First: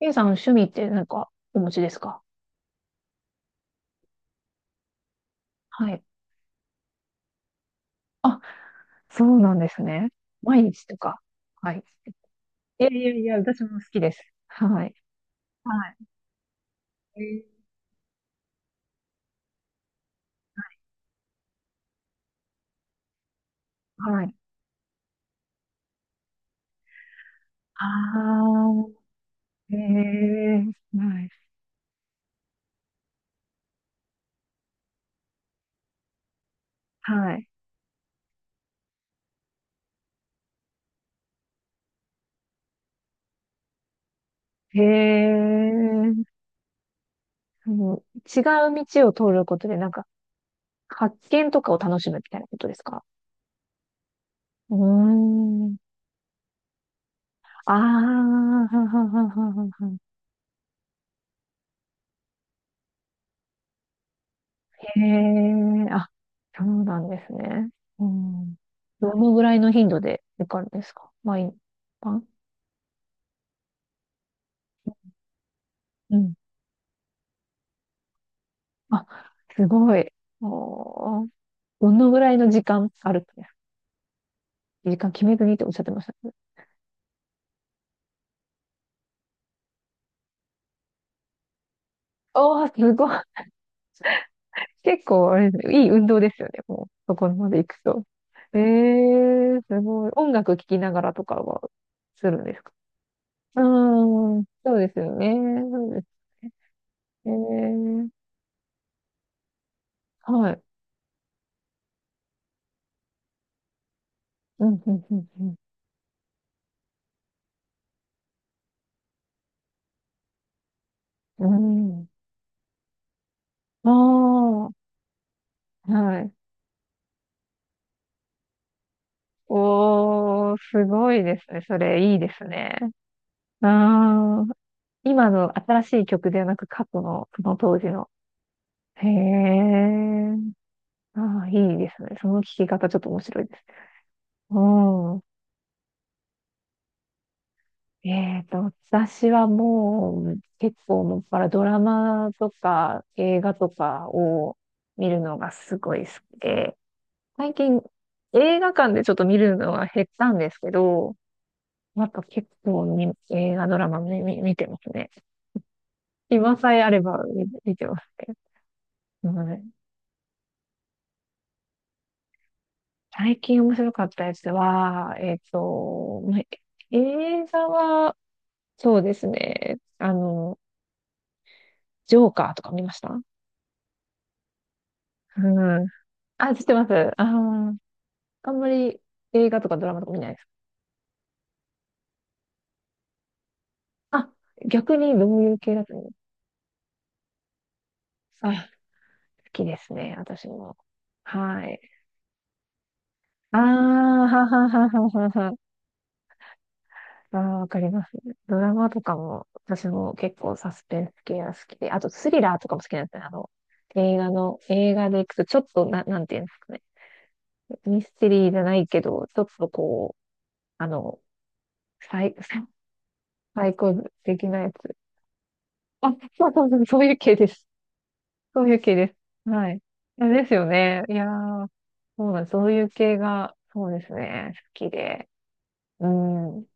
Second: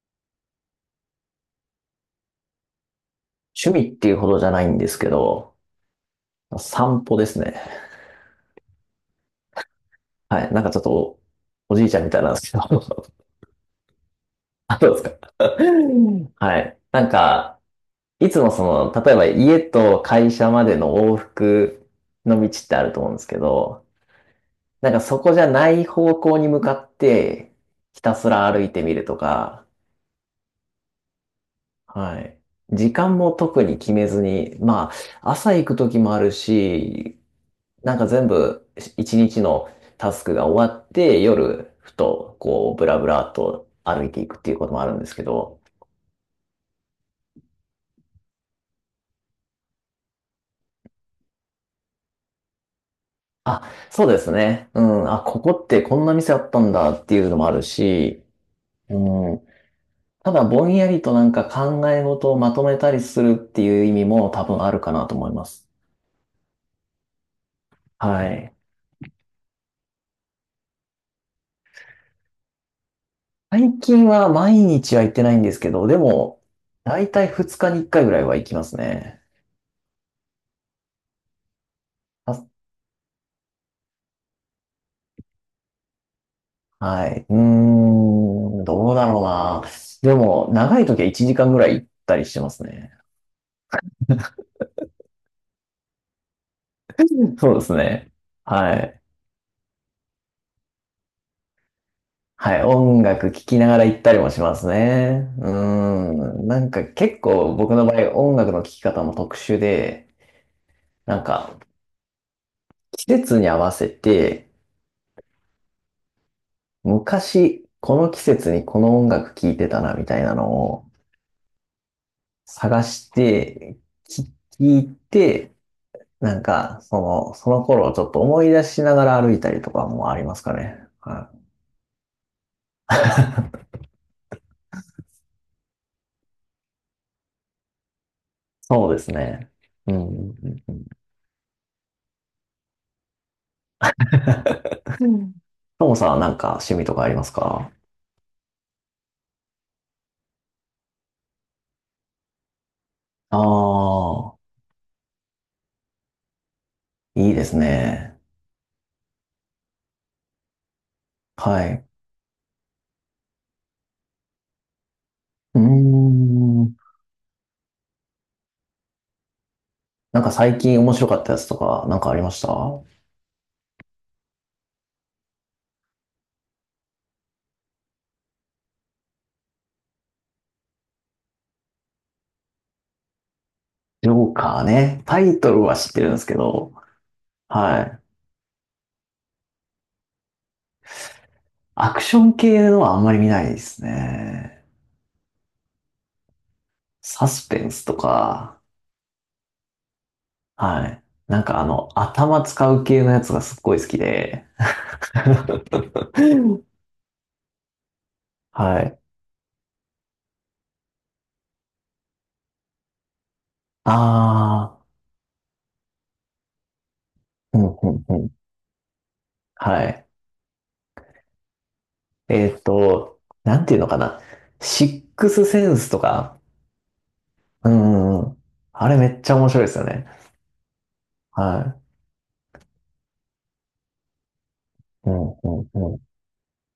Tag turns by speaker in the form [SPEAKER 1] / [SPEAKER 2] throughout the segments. [SPEAKER 1] ゆうさん、趣味って何かお持ちですか？
[SPEAKER 2] 趣味っていうほどじゃないんですけど、
[SPEAKER 1] はい。
[SPEAKER 2] 散歩ですね。
[SPEAKER 1] あ、そうなんですね。
[SPEAKER 2] はい。な
[SPEAKER 1] 毎
[SPEAKER 2] んかちょっ
[SPEAKER 1] 日
[SPEAKER 2] と
[SPEAKER 1] と
[SPEAKER 2] お、
[SPEAKER 1] か。は
[SPEAKER 2] お
[SPEAKER 1] い。
[SPEAKER 2] じいちゃんみたいなんですけ
[SPEAKER 1] いやい
[SPEAKER 2] ど、
[SPEAKER 1] や いや、私も好きです。
[SPEAKER 2] あ、
[SPEAKER 1] は
[SPEAKER 2] ど
[SPEAKER 1] い。
[SPEAKER 2] うですか。
[SPEAKER 1] は
[SPEAKER 2] はい。
[SPEAKER 1] い。
[SPEAKER 2] いつも例えば家と会社までの往復の道ってあると思うんですけど、
[SPEAKER 1] はい。
[SPEAKER 2] なんかそこじゃない方向に向かって、
[SPEAKER 1] あ
[SPEAKER 2] ひたすら歩いてみる
[SPEAKER 1] あ、
[SPEAKER 2] とか、
[SPEAKER 1] へえ、はい。
[SPEAKER 2] はい。時間も特に決めずに、まあ、朝行く時もあるし、
[SPEAKER 1] はい。
[SPEAKER 2] なんか全部一日のタスクが終わって夜ふとこうブラブラっと歩いていくっていうことも
[SPEAKER 1] へ
[SPEAKER 2] あるんですけど、
[SPEAKER 1] え、その違う道を通ることで、なんか、発見とかを楽しむみたいなことですか？
[SPEAKER 2] あ、そうですね。
[SPEAKER 1] う
[SPEAKER 2] うん、あ、ここっ
[SPEAKER 1] ーん。
[SPEAKER 2] てこんな店あったんだっていうのもある
[SPEAKER 1] ああ、
[SPEAKER 2] し、
[SPEAKER 1] はははは
[SPEAKER 2] うん、
[SPEAKER 1] はは。
[SPEAKER 2] ただぼんやりとなんか考え事をまとめたりするっていう意味も多分あるか
[SPEAKER 1] え
[SPEAKER 2] なと思います。
[SPEAKER 1] えあ、そうなんですね。う
[SPEAKER 2] はい。
[SPEAKER 1] ん。どのぐらいの頻度で行かれるんですか？毎晩？
[SPEAKER 2] 最近は毎日は行ってないんですけど、で
[SPEAKER 1] うん。
[SPEAKER 2] も、だいたい2日に1回ぐらいは行きます
[SPEAKER 1] あ、
[SPEAKER 2] ね。
[SPEAKER 1] すごい。おー、どのぐらいの時間あるんですか？時間決めずにっておっしゃってましたね。
[SPEAKER 2] はい。どうだろうな。でも、長い時は1時間ぐらい行ったりしてます
[SPEAKER 1] おー、
[SPEAKER 2] ね。
[SPEAKER 1] すごい。結構、あれですね、いい運動ですよね。もう、そ
[SPEAKER 2] う
[SPEAKER 1] こ
[SPEAKER 2] ん。
[SPEAKER 1] ま
[SPEAKER 2] そう
[SPEAKER 1] で
[SPEAKER 2] で
[SPEAKER 1] 行
[SPEAKER 2] す
[SPEAKER 1] くと。
[SPEAKER 2] ね。
[SPEAKER 1] え
[SPEAKER 2] はい。
[SPEAKER 1] えすごい。音楽聴きながらとかはするんで
[SPEAKER 2] は
[SPEAKER 1] す
[SPEAKER 2] い。
[SPEAKER 1] か？
[SPEAKER 2] 音楽聴き
[SPEAKER 1] う
[SPEAKER 2] ながら行ったりも
[SPEAKER 1] ー
[SPEAKER 2] し
[SPEAKER 1] ん、
[SPEAKER 2] ます
[SPEAKER 1] そうですよ
[SPEAKER 2] ね。
[SPEAKER 1] ね。
[SPEAKER 2] う
[SPEAKER 1] そうです。
[SPEAKER 2] ーん。なんか結構僕の場
[SPEAKER 1] ね
[SPEAKER 2] 合、音楽の聴き方も特殊で、
[SPEAKER 1] はい。
[SPEAKER 2] なんか季節に合わせて、
[SPEAKER 1] うん、うん、うん、
[SPEAKER 2] 昔、この季節にこの音楽聴いてたな、みたいなのを
[SPEAKER 1] うん。うん。
[SPEAKER 2] 探して、
[SPEAKER 1] お
[SPEAKER 2] 聴
[SPEAKER 1] ー、
[SPEAKER 2] いて、
[SPEAKER 1] はい。
[SPEAKER 2] その頃をちょっと思い出しながら歩いたりとかもあります
[SPEAKER 1] お
[SPEAKER 2] か
[SPEAKER 1] ー、す
[SPEAKER 2] ね。
[SPEAKER 1] ごい
[SPEAKER 2] は
[SPEAKER 1] で
[SPEAKER 2] い。
[SPEAKER 1] すね。それ、いいですね。あー、今の新しい曲ではなく、過去の、その当時の。
[SPEAKER 2] そうで
[SPEAKER 1] へ
[SPEAKER 2] すね。うん。う
[SPEAKER 1] え、
[SPEAKER 2] んうん
[SPEAKER 1] あー、いいですね。その聞き方、ちょっと面白いですね。う
[SPEAKER 2] う
[SPEAKER 1] ん。
[SPEAKER 2] ん。ともさんはなんか趣味とかありますか？
[SPEAKER 1] えっと、私はもう、結構もっぱらドラマとか
[SPEAKER 2] あ
[SPEAKER 1] 映画とか
[SPEAKER 2] あ
[SPEAKER 1] を見るのがすごい好きで、
[SPEAKER 2] ー、いいで
[SPEAKER 1] 最
[SPEAKER 2] す
[SPEAKER 1] 近
[SPEAKER 2] ね。
[SPEAKER 1] 映画館でちょっと見るのは減ったんですけど、
[SPEAKER 2] はい。
[SPEAKER 1] あと結構ね映画ドラマ見てますね。
[SPEAKER 2] うー
[SPEAKER 1] 今さ
[SPEAKER 2] ん。
[SPEAKER 1] えあれば見てますけど。はい。
[SPEAKER 2] なんか最近面白かったやつとか、なんかありました？
[SPEAKER 1] 最近面白かったやつは、映画は、そうですね。ジョーカーとか見ました？
[SPEAKER 2] ジョーカーね。タイトルは
[SPEAKER 1] うん。
[SPEAKER 2] 知ってるんですけ
[SPEAKER 1] あ、知っ
[SPEAKER 2] ど、
[SPEAKER 1] てます。あー、
[SPEAKER 2] はい。
[SPEAKER 1] あんまり映画とかドラマとか見ないです。
[SPEAKER 2] アクション系のはあんまり見ないです
[SPEAKER 1] あ、
[SPEAKER 2] ね。
[SPEAKER 1] 逆にどういう系だと思う？
[SPEAKER 2] サスペンスとか、
[SPEAKER 1] あ、好きですね、私も。
[SPEAKER 2] はい。
[SPEAKER 1] はい。
[SPEAKER 2] 頭使う系のやつがす
[SPEAKER 1] あ
[SPEAKER 2] っ
[SPEAKER 1] あ、
[SPEAKER 2] ごい好きで。
[SPEAKER 1] はははははは。ああ、わかります。ドラ
[SPEAKER 2] は
[SPEAKER 1] マ
[SPEAKER 2] い。
[SPEAKER 1] とかも、私も結構サスペンス系が好きで、あとスリラーとかも好きなんですね。映画の、
[SPEAKER 2] ああ、
[SPEAKER 1] 映画で行くと、ちょっとな、なんていうんですかね。
[SPEAKER 2] うんう
[SPEAKER 1] ミ
[SPEAKER 2] ん
[SPEAKER 1] ス
[SPEAKER 2] う
[SPEAKER 1] テ
[SPEAKER 2] ん。
[SPEAKER 1] リーじゃないけど、ちょっと
[SPEAKER 2] はい。
[SPEAKER 1] こう、あの、サイ、
[SPEAKER 2] なん
[SPEAKER 1] サ
[SPEAKER 2] て
[SPEAKER 1] イ
[SPEAKER 2] いうの
[SPEAKER 1] コ
[SPEAKER 2] かな。
[SPEAKER 1] 的なや
[SPEAKER 2] シ
[SPEAKER 1] つ。
[SPEAKER 2] ックスセンスと
[SPEAKER 1] あ、
[SPEAKER 2] か。
[SPEAKER 1] そうそうそう、そういう系です。
[SPEAKER 2] うんうんうん。
[SPEAKER 1] そういう
[SPEAKER 2] あ
[SPEAKER 1] 系
[SPEAKER 2] れめ
[SPEAKER 1] で
[SPEAKER 2] っちゃ面
[SPEAKER 1] す。
[SPEAKER 2] 白い
[SPEAKER 1] は
[SPEAKER 2] で
[SPEAKER 1] い。
[SPEAKER 2] す
[SPEAKER 1] い
[SPEAKER 2] よね。
[SPEAKER 1] やですよね。いやー、
[SPEAKER 2] は
[SPEAKER 1] そうなんです。そういう系が、そうですね。好き
[SPEAKER 2] い。う
[SPEAKER 1] で。
[SPEAKER 2] んうんうん。
[SPEAKER 1] うん。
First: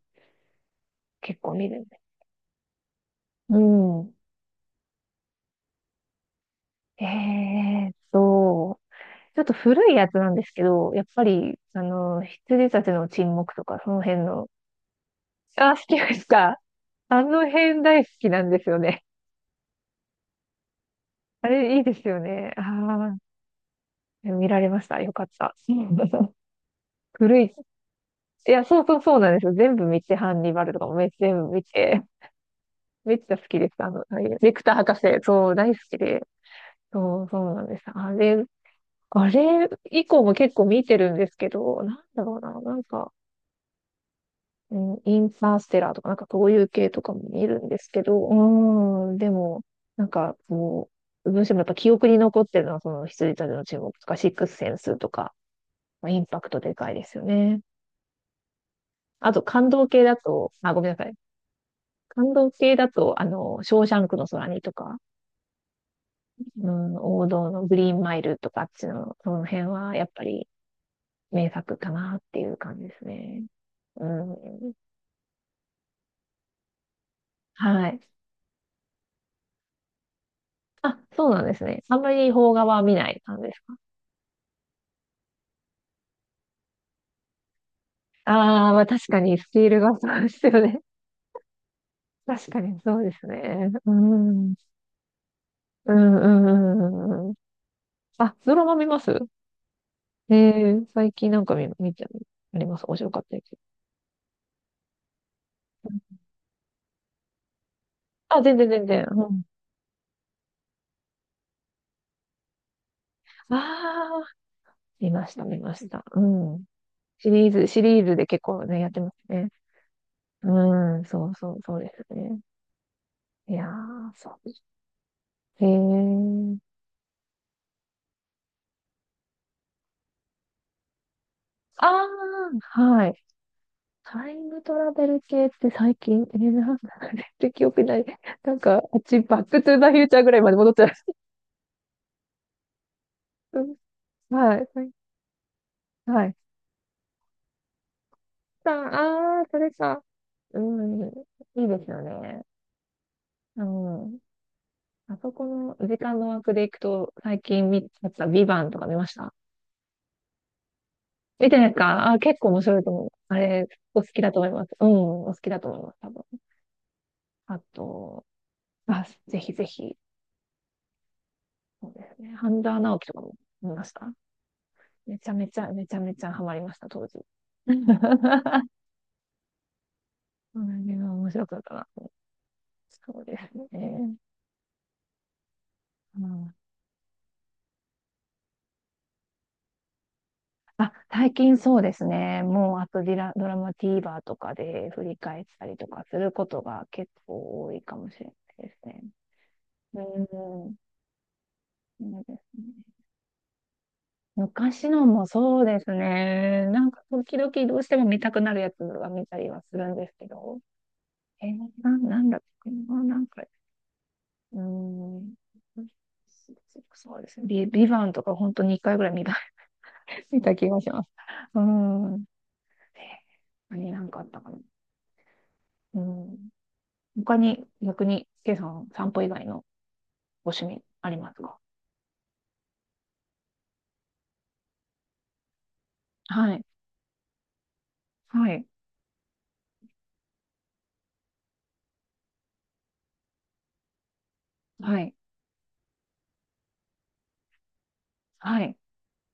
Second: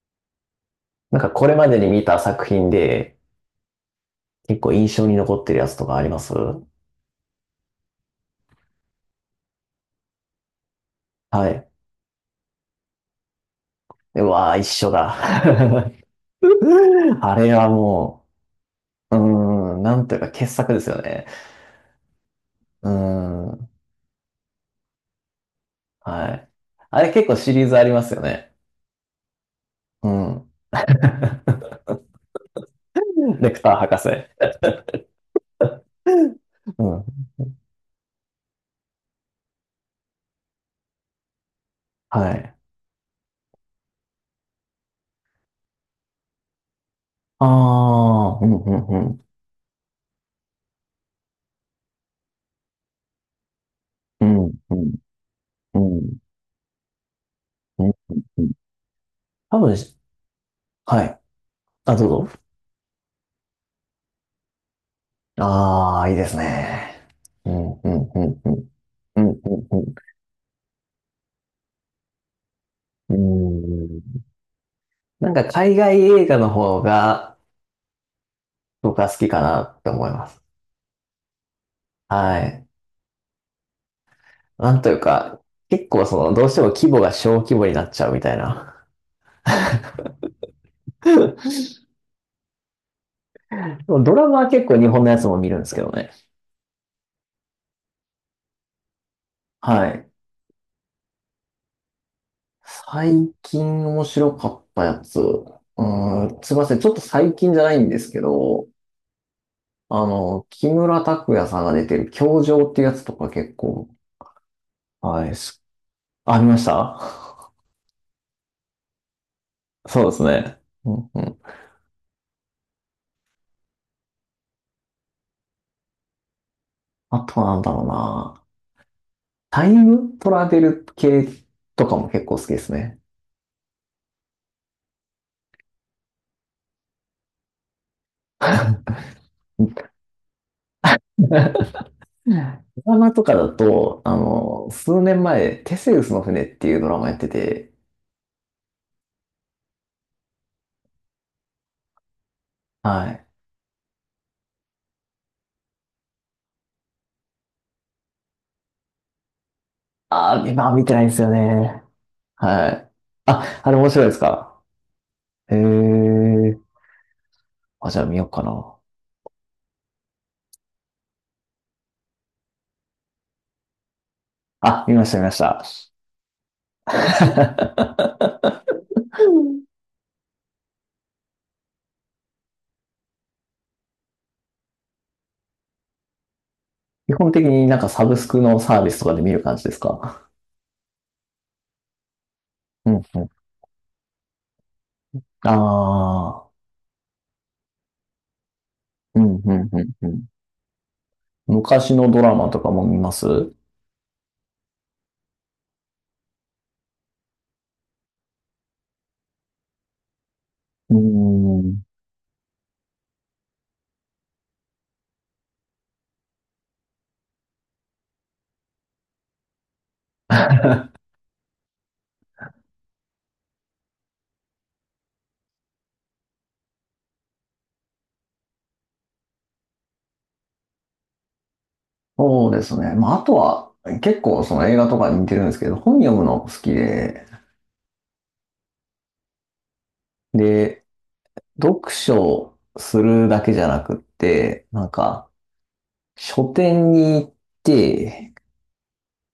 [SPEAKER 2] なんか
[SPEAKER 1] 結
[SPEAKER 2] こ
[SPEAKER 1] 構
[SPEAKER 2] れま
[SPEAKER 1] 見
[SPEAKER 2] で
[SPEAKER 1] る
[SPEAKER 2] に
[SPEAKER 1] ね。
[SPEAKER 2] 見た作品で
[SPEAKER 1] うん。
[SPEAKER 2] 結構印象に残ってるやつとかあります？
[SPEAKER 1] えーっと、ちょっと古いやつなんですけど、やっぱ
[SPEAKER 2] は
[SPEAKER 1] り、
[SPEAKER 2] い。
[SPEAKER 1] 羊たちの沈黙とか、その辺
[SPEAKER 2] う
[SPEAKER 1] の。
[SPEAKER 2] わー、一緒だ。
[SPEAKER 1] あ、好 きですか？あ
[SPEAKER 2] あ
[SPEAKER 1] の
[SPEAKER 2] れは
[SPEAKER 1] 辺大好
[SPEAKER 2] も
[SPEAKER 1] きなんですよね。
[SPEAKER 2] う、うーん、なんというか傑作ですよね。
[SPEAKER 1] あれ、いいですよね。あ
[SPEAKER 2] うー
[SPEAKER 1] あ、
[SPEAKER 2] ん。
[SPEAKER 1] 見られました。よかった。うん
[SPEAKER 2] はい。あれ結構
[SPEAKER 1] 古
[SPEAKER 2] シ
[SPEAKER 1] い。
[SPEAKER 2] リーズありますよ
[SPEAKER 1] い
[SPEAKER 2] ね。
[SPEAKER 1] や、そうそうそうなんですよ。全部見
[SPEAKER 2] う
[SPEAKER 1] て、ハンニ
[SPEAKER 2] ん。
[SPEAKER 1] バルとかもめ全部 見て、めっちゃ好
[SPEAKER 2] レ
[SPEAKER 1] き
[SPEAKER 2] ク
[SPEAKER 1] で
[SPEAKER 2] タ
[SPEAKER 1] す。
[SPEAKER 2] ー博
[SPEAKER 1] はい。
[SPEAKER 2] 士。
[SPEAKER 1] レクター博士、そう、大好きで。
[SPEAKER 2] う
[SPEAKER 1] そ
[SPEAKER 2] ん。
[SPEAKER 1] う、そうなんです。あれ以降も結構見てるんですけど、なんだ
[SPEAKER 2] は
[SPEAKER 1] ろう
[SPEAKER 2] い。
[SPEAKER 1] な、なんか、うん、インターステラーとか、なんかそういう系とかも
[SPEAKER 2] あ
[SPEAKER 1] 見るんですけど、
[SPEAKER 2] あ、うん、うん、う
[SPEAKER 1] うーん、
[SPEAKER 2] ん。
[SPEAKER 1] でも、なんかこう、どうしてもやっぱ記憶に残ってるのは、その羊たちの注目とか、
[SPEAKER 2] う
[SPEAKER 1] シック
[SPEAKER 2] ん、うん、
[SPEAKER 1] スセンスとか、
[SPEAKER 2] うん。う
[SPEAKER 1] まあ、
[SPEAKER 2] ん
[SPEAKER 1] インパクトでかいですよね。
[SPEAKER 2] うんうん。
[SPEAKER 1] あと、
[SPEAKER 2] 多
[SPEAKER 1] 感
[SPEAKER 2] 分
[SPEAKER 1] 動
[SPEAKER 2] し、
[SPEAKER 1] 系だと、あ、ごめんなさ
[SPEAKER 2] は
[SPEAKER 1] い。
[SPEAKER 2] い。あ、どう
[SPEAKER 1] 感
[SPEAKER 2] ぞ。
[SPEAKER 1] 動系だと、ショーシャンクの空にとか、
[SPEAKER 2] ああ、いいです
[SPEAKER 1] う
[SPEAKER 2] ね。
[SPEAKER 1] ん、王道
[SPEAKER 2] う
[SPEAKER 1] の
[SPEAKER 2] ん、
[SPEAKER 1] グ
[SPEAKER 2] う
[SPEAKER 1] リーン
[SPEAKER 2] ん、
[SPEAKER 1] マ
[SPEAKER 2] う
[SPEAKER 1] イル
[SPEAKER 2] ん、
[SPEAKER 1] と
[SPEAKER 2] う
[SPEAKER 1] か、あっ
[SPEAKER 2] ん。
[SPEAKER 1] ちの、
[SPEAKER 2] うん、
[SPEAKER 1] その辺
[SPEAKER 2] うん、
[SPEAKER 1] は、やっぱり名作かなっていう感じです
[SPEAKER 2] う
[SPEAKER 1] ね。
[SPEAKER 2] ん。う
[SPEAKER 1] う
[SPEAKER 2] ん。
[SPEAKER 1] ん、
[SPEAKER 2] なんか海外映画の方が
[SPEAKER 1] はい。
[SPEAKER 2] 僕は好きかなって思います。
[SPEAKER 1] あ、そうなんですね。あんまり
[SPEAKER 2] は
[SPEAKER 1] 邦画
[SPEAKER 2] い。
[SPEAKER 1] は見ない感じですか？
[SPEAKER 2] なんというか、結構その、どうしても規模が小規模になっちゃうみたい
[SPEAKER 1] ああ、
[SPEAKER 2] な。
[SPEAKER 1] まあ確かに、スピールがそうですよね。確かにそうですね。う
[SPEAKER 2] ドラ
[SPEAKER 1] ん。
[SPEAKER 2] マは
[SPEAKER 1] うん
[SPEAKER 2] 結構日本のやつも見るんですけどね。
[SPEAKER 1] うんうん。あ、ドラマ見ます？
[SPEAKER 2] はい。
[SPEAKER 1] ええ最近なんか見、見て、あります。面白かっ
[SPEAKER 2] 最
[SPEAKER 1] たです。
[SPEAKER 2] 近面白かったやつ。うーん、すいません。ちょっと最近じゃないんですけ
[SPEAKER 1] あ、全然
[SPEAKER 2] ど、
[SPEAKER 1] 全然。うん。
[SPEAKER 2] あの、木村拓哉さんが出てる教場っていうやつとか結構、
[SPEAKER 1] ああ、見
[SPEAKER 2] は
[SPEAKER 1] ま
[SPEAKER 2] い。
[SPEAKER 1] した、見
[SPEAKER 2] す、
[SPEAKER 1] ました。う
[SPEAKER 2] あ、見まし
[SPEAKER 1] ん。シ
[SPEAKER 2] た？
[SPEAKER 1] リーズ、シリーズで結構ね、やってますね。
[SPEAKER 2] そうですね。う
[SPEAKER 1] うん、
[SPEAKER 2] んう
[SPEAKER 1] そう
[SPEAKER 2] ん。
[SPEAKER 1] そう、そうですね。いやー、そうへえ。
[SPEAKER 2] あとはなんだろうな。タイムトラベル系と
[SPEAKER 1] あ
[SPEAKER 2] かも結構好きです
[SPEAKER 1] あ、
[SPEAKER 2] ね。
[SPEAKER 1] はい。タイムトラベル系って最近、なて記憶ない。なんか、あっち、バックトゥーザフューチャーぐらいまで戻っちゃ
[SPEAKER 2] ドラマとかだ
[SPEAKER 1] う。うん
[SPEAKER 2] と、あ
[SPEAKER 1] はい。
[SPEAKER 2] の、
[SPEAKER 1] はい。
[SPEAKER 2] 数年前、テセウスの
[SPEAKER 1] はい
[SPEAKER 2] 船っていうドラマやってて、
[SPEAKER 1] さあ、あー、それか。うん。いいですよね。
[SPEAKER 2] はい。
[SPEAKER 1] うん。あそこの時間の枠でいくと、最近見ちゃったビバンとか見ました？
[SPEAKER 2] ああ、今は見てないんですよ
[SPEAKER 1] 見てないです
[SPEAKER 2] ね。
[SPEAKER 1] か？あー、結構面
[SPEAKER 2] は
[SPEAKER 1] 白いと
[SPEAKER 2] い。
[SPEAKER 1] 思う。あ
[SPEAKER 2] あ、
[SPEAKER 1] れ、
[SPEAKER 2] あれ面
[SPEAKER 1] お
[SPEAKER 2] 白
[SPEAKER 1] 好
[SPEAKER 2] いです
[SPEAKER 1] きだと思い
[SPEAKER 2] か？
[SPEAKER 1] ます。うん、お好き
[SPEAKER 2] へ
[SPEAKER 1] だと思います、多分。
[SPEAKER 2] え。
[SPEAKER 1] あ
[SPEAKER 2] あ、じゃあ見
[SPEAKER 1] と、
[SPEAKER 2] ようかな。
[SPEAKER 1] あ、ぜひぜひ。そうですね。半沢直樹とかも見ました。
[SPEAKER 2] あ、見まし
[SPEAKER 1] め
[SPEAKER 2] た、見
[SPEAKER 1] ち
[SPEAKER 2] ま
[SPEAKER 1] ゃ
[SPEAKER 2] し
[SPEAKER 1] めち
[SPEAKER 2] た。
[SPEAKER 1] ゃ、めちゃめちゃハマりました、当時。それは面白かったな。そうですね。うん、
[SPEAKER 2] 基本的になんかサブスクのサービスとかで見る感じですか？
[SPEAKER 1] あ、最近そうですね。もう、あ
[SPEAKER 2] うん、う
[SPEAKER 1] とディ
[SPEAKER 2] ん。
[SPEAKER 1] ラ、ドラマ TVer とかで振り返っ
[SPEAKER 2] あ
[SPEAKER 1] たりとかするこ
[SPEAKER 2] あ、
[SPEAKER 1] とが結構多いかもしれないですね。
[SPEAKER 2] うん、うん、う
[SPEAKER 1] う
[SPEAKER 2] ん、うん。
[SPEAKER 1] ん、そ
[SPEAKER 2] 昔
[SPEAKER 1] う
[SPEAKER 2] のドラ
[SPEAKER 1] で
[SPEAKER 2] マ
[SPEAKER 1] す
[SPEAKER 2] とかも
[SPEAKER 1] ね。
[SPEAKER 2] 見ます？う
[SPEAKER 1] 昔のもそうですね。なんか、時々どうしても見たくなるやつは見たりはするんですけど。
[SPEAKER 2] ーん。
[SPEAKER 1] なんだっけな、なんか、うーん、そうですね。ビバンとか本当に1回ぐらい見ついた気が します。うん。何かあったかな。うん。他に逆に、ケイさん、散歩以外のご趣味ありますか？
[SPEAKER 2] そうですね。まあ、あとは、結構その映画とかに似てるんですけど、本読むの好
[SPEAKER 1] はい。
[SPEAKER 2] きで、
[SPEAKER 1] はい。
[SPEAKER 2] で、読書するだけじゃなくって、
[SPEAKER 1] はい。
[SPEAKER 2] 書店に行って、
[SPEAKER 1] はい。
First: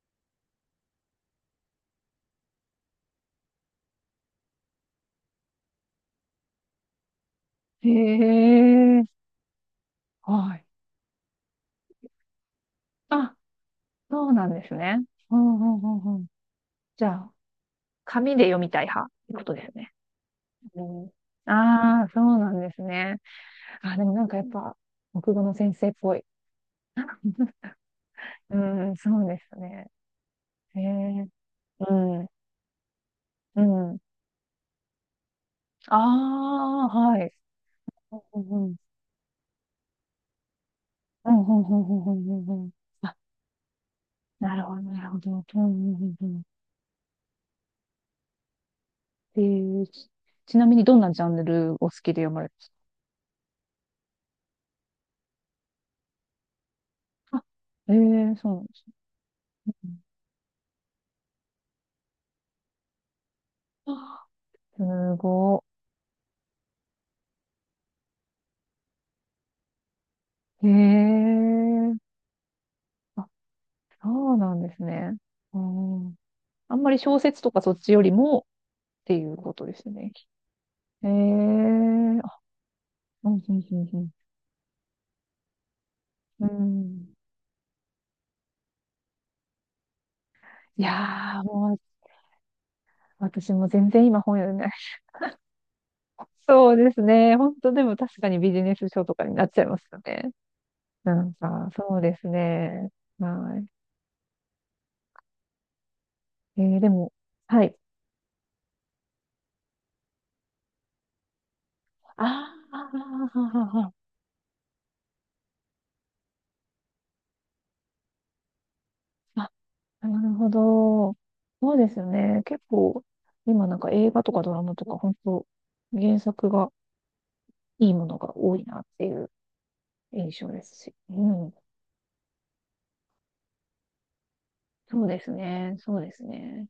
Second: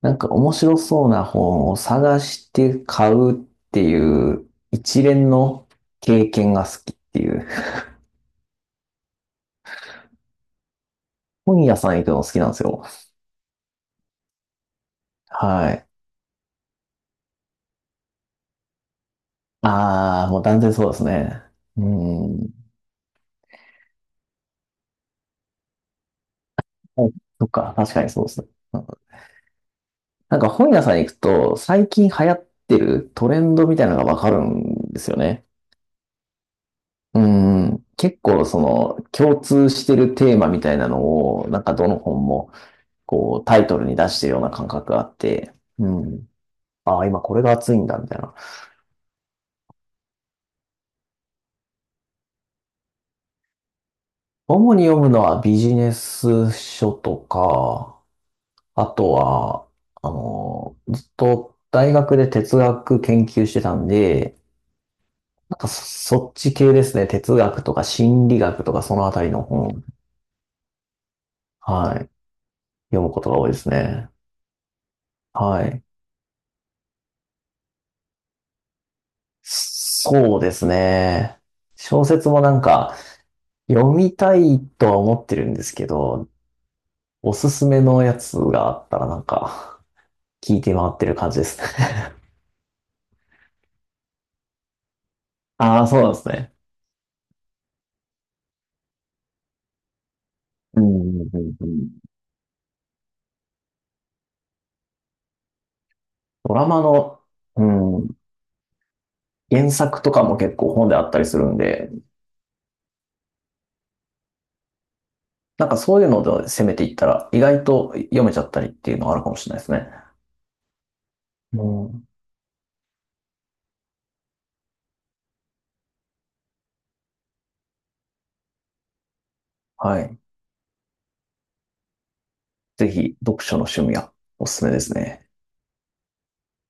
[SPEAKER 2] なんか面白そうな本を探して買うっていう一連の経験が好きっていう。
[SPEAKER 1] へえ。はい。
[SPEAKER 2] 本屋さん行くの好きなんですよ。
[SPEAKER 1] あ、そうなんですね。うんう
[SPEAKER 2] はい。
[SPEAKER 1] んうんうん。じゃあ、紙で読みたい派ってことですね？
[SPEAKER 2] ああ、もう断然
[SPEAKER 1] う
[SPEAKER 2] そうです
[SPEAKER 1] ん、
[SPEAKER 2] ね。う
[SPEAKER 1] ああ、そう
[SPEAKER 2] ん。
[SPEAKER 1] なんですね。あ、でもなんかやっぱ、国語の先生っぽい。
[SPEAKER 2] あ、そっか、確かにそうですね。
[SPEAKER 1] う
[SPEAKER 2] うん。
[SPEAKER 1] ん、そうですね。
[SPEAKER 2] なんか本
[SPEAKER 1] へ
[SPEAKER 2] 屋さん行く
[SPEAKER 1] え。
[SPEAKER 2] と最
[SPEAKER 1] う
[SPEAKER 2] 近流
[SPEAKER 1] ん。
[SPEAKER 2] 行ってるトレン
[SPEAKER 1] う
[SPEAKER 2] ドみたいな
[SPEAKER 1] ん。
[SPEAKER 2] のがわかるんですよね。
[SPEAKER 1] ああ、
[SPEAKER 2] う
[SPEAKER 1] はい。
[SPEAKER 2] ん、結
[SPEAKER 1] う
[SPEAKER 2] 構そ
[SPEAKER 1] んうん。
[SPEAKER 2] の共通してるテーマみたいな
[SPEAKER 1] う
[SPEAKER 2] の
[SPEAKER 1] ん
[SPEAKER 2] を、
[SPEAKER 1] う
[SPEAKER 2] な
[SPEAKER 1] ん
[SPEAKER 2] ん
[SPEAKER 1] う
[SPEAKER 2] かど
[SPEAKER 1] んう
[SPEAKER 2] の
[SPEAKER 1] んう
[SPEAKER 2] 本
[SPEAKER 1] んうんう
[SPEAKER 2] も
[SPEAKER 1] んうんあ、
[SPEAKER 2] こうタイトルに出してるような
[SPEAKER 1] なる
[SPEAKER 2] 感
[SPEAKER 1] ほど、
[SPEAKER 2] 覚が
[SPEAKER 1] な
[SPEAKER 2] あ
[SPEAKER 1] る
[SPEAKER 2] っ
[SPEAKER 1] ほど。
[SPEAKER 2] て、
[SPEAKER 1] う
[SPEAKER 2] う
[SPEAKER 1] んうんうんう
[SPEAKER 2] ん。
[SPEAKER 1] ん。
[SPEAKER 2] ああ、今これが熱いんだみたいな。
[SPEAKER 1] えー、ちちなみにどんなジャンルを好きで読まれ
[SPEAKER 2] 主に読むのはビジネス書と
[SPEAKER 1] ますか？あ、
[SPEAKER 2] か、
[SPEAKER 1] そうなんです
[SPEAKER 2] あとは、
[SPEAKER 1] ね。うん。
[SPEAKER 2] あの、ずっと大学で哲学研究してたん
[SPEAKER 1] あ、
[SPEAKER 2] で、
[SPEAKER 1] す
[SPEAKER 2] なん
[SPEAKER 1] ご
[SPEAKER 2] かそ、そっち系ですね。哲学とか心理学とかそのあたりの本、
[SPEAKER 1] い。
[SPEAKER 2] はい、読むこ
[SPEAKER 1] あ、
[SPEAKER 2] とが多いですね。
[SPEAKER 1] そうなんですね。う
[SPEAKER 2] はい。
[SPEAKER 1] ん。あんまり小説とかそっちよりもっていうことですね。
[SPEAKER 2] そうですね。小説
[SPEAKER 1] あ、
[SPEAKER 2] もなんか
[SPEAKER 1] うん、うん、
[SPEAKER 2] 読
[SPEAKER 1] うん、
[SPEAKER 2] みたいとは思ってるんですけど、
[SPEAKER 1] うん。うん。
[SPEAKER 2] おすすめのやつがあったらなんか聞いて
[SPEAKER 1] い
[SPEAKER 2] 回ってる感じ
[SPEAKER 1] やー、
[SPEAKER 2] です
[SPEAKER 1] もう、
[SPEAKER 2] ね。
[SPEAKER 1] 私も全然今本読んで、
[SPEAKER 2] ああ、そうなんですね。
[SPEAKER 1] そうですね。本当でも確かにビジネス書とかになっちゃいますよね。
[SPEAKER 2] うん
[SPEAKER 1] な
[SPEAKER 2] うん
[SPEAKER 1] ん
[SPEAKER 2] うんう
[SPEAKER 1] か、
[SPEAKER 2] ん。
[SPEAKER 1] そうですね。は
[SPEAKER 2] ド
[SPEAKER 1] い。
[SPEAKER 2] ラマ
[SPEAKER 1] でも、
[SPEAKER 2] の、
[SPEAKER 1] は
[SPEAKER 2] う
[SPEAKER 1] い。
[SPEAKER 2] ん、原作とかも結構本であったりするんで、
[SPEAKER 1] あーあー、あーあ
[SPEAKER 2] なんかそういうので攻めていったら意外と読めちゃったりっていうのがあるかも
[SPEAKER 1] ー
[SPEAKER 2] しれないで
[SPEAKER 1] あ、
[SPEAKER 2] すね。
[SPEAKER 1] なるほど。
[SPEAKER 2] う
[SPEAKER 1] そうですよ
[SPEAKER 2] ん。
[SPEAKER 1] ね。結構、今なんか映画とかドラマとか、本当原作がいいものが多いなっていう
[SPEAKER 2] はい。
[SPEAKER 1] 印象ですし。うん。
[SPEAKER 2] ぜひ読書の趣味はおすすめです
[SPEAKER 1] そうで
[SPEAKER 2] ね。
[SPEAKER 1] すね。そうですね。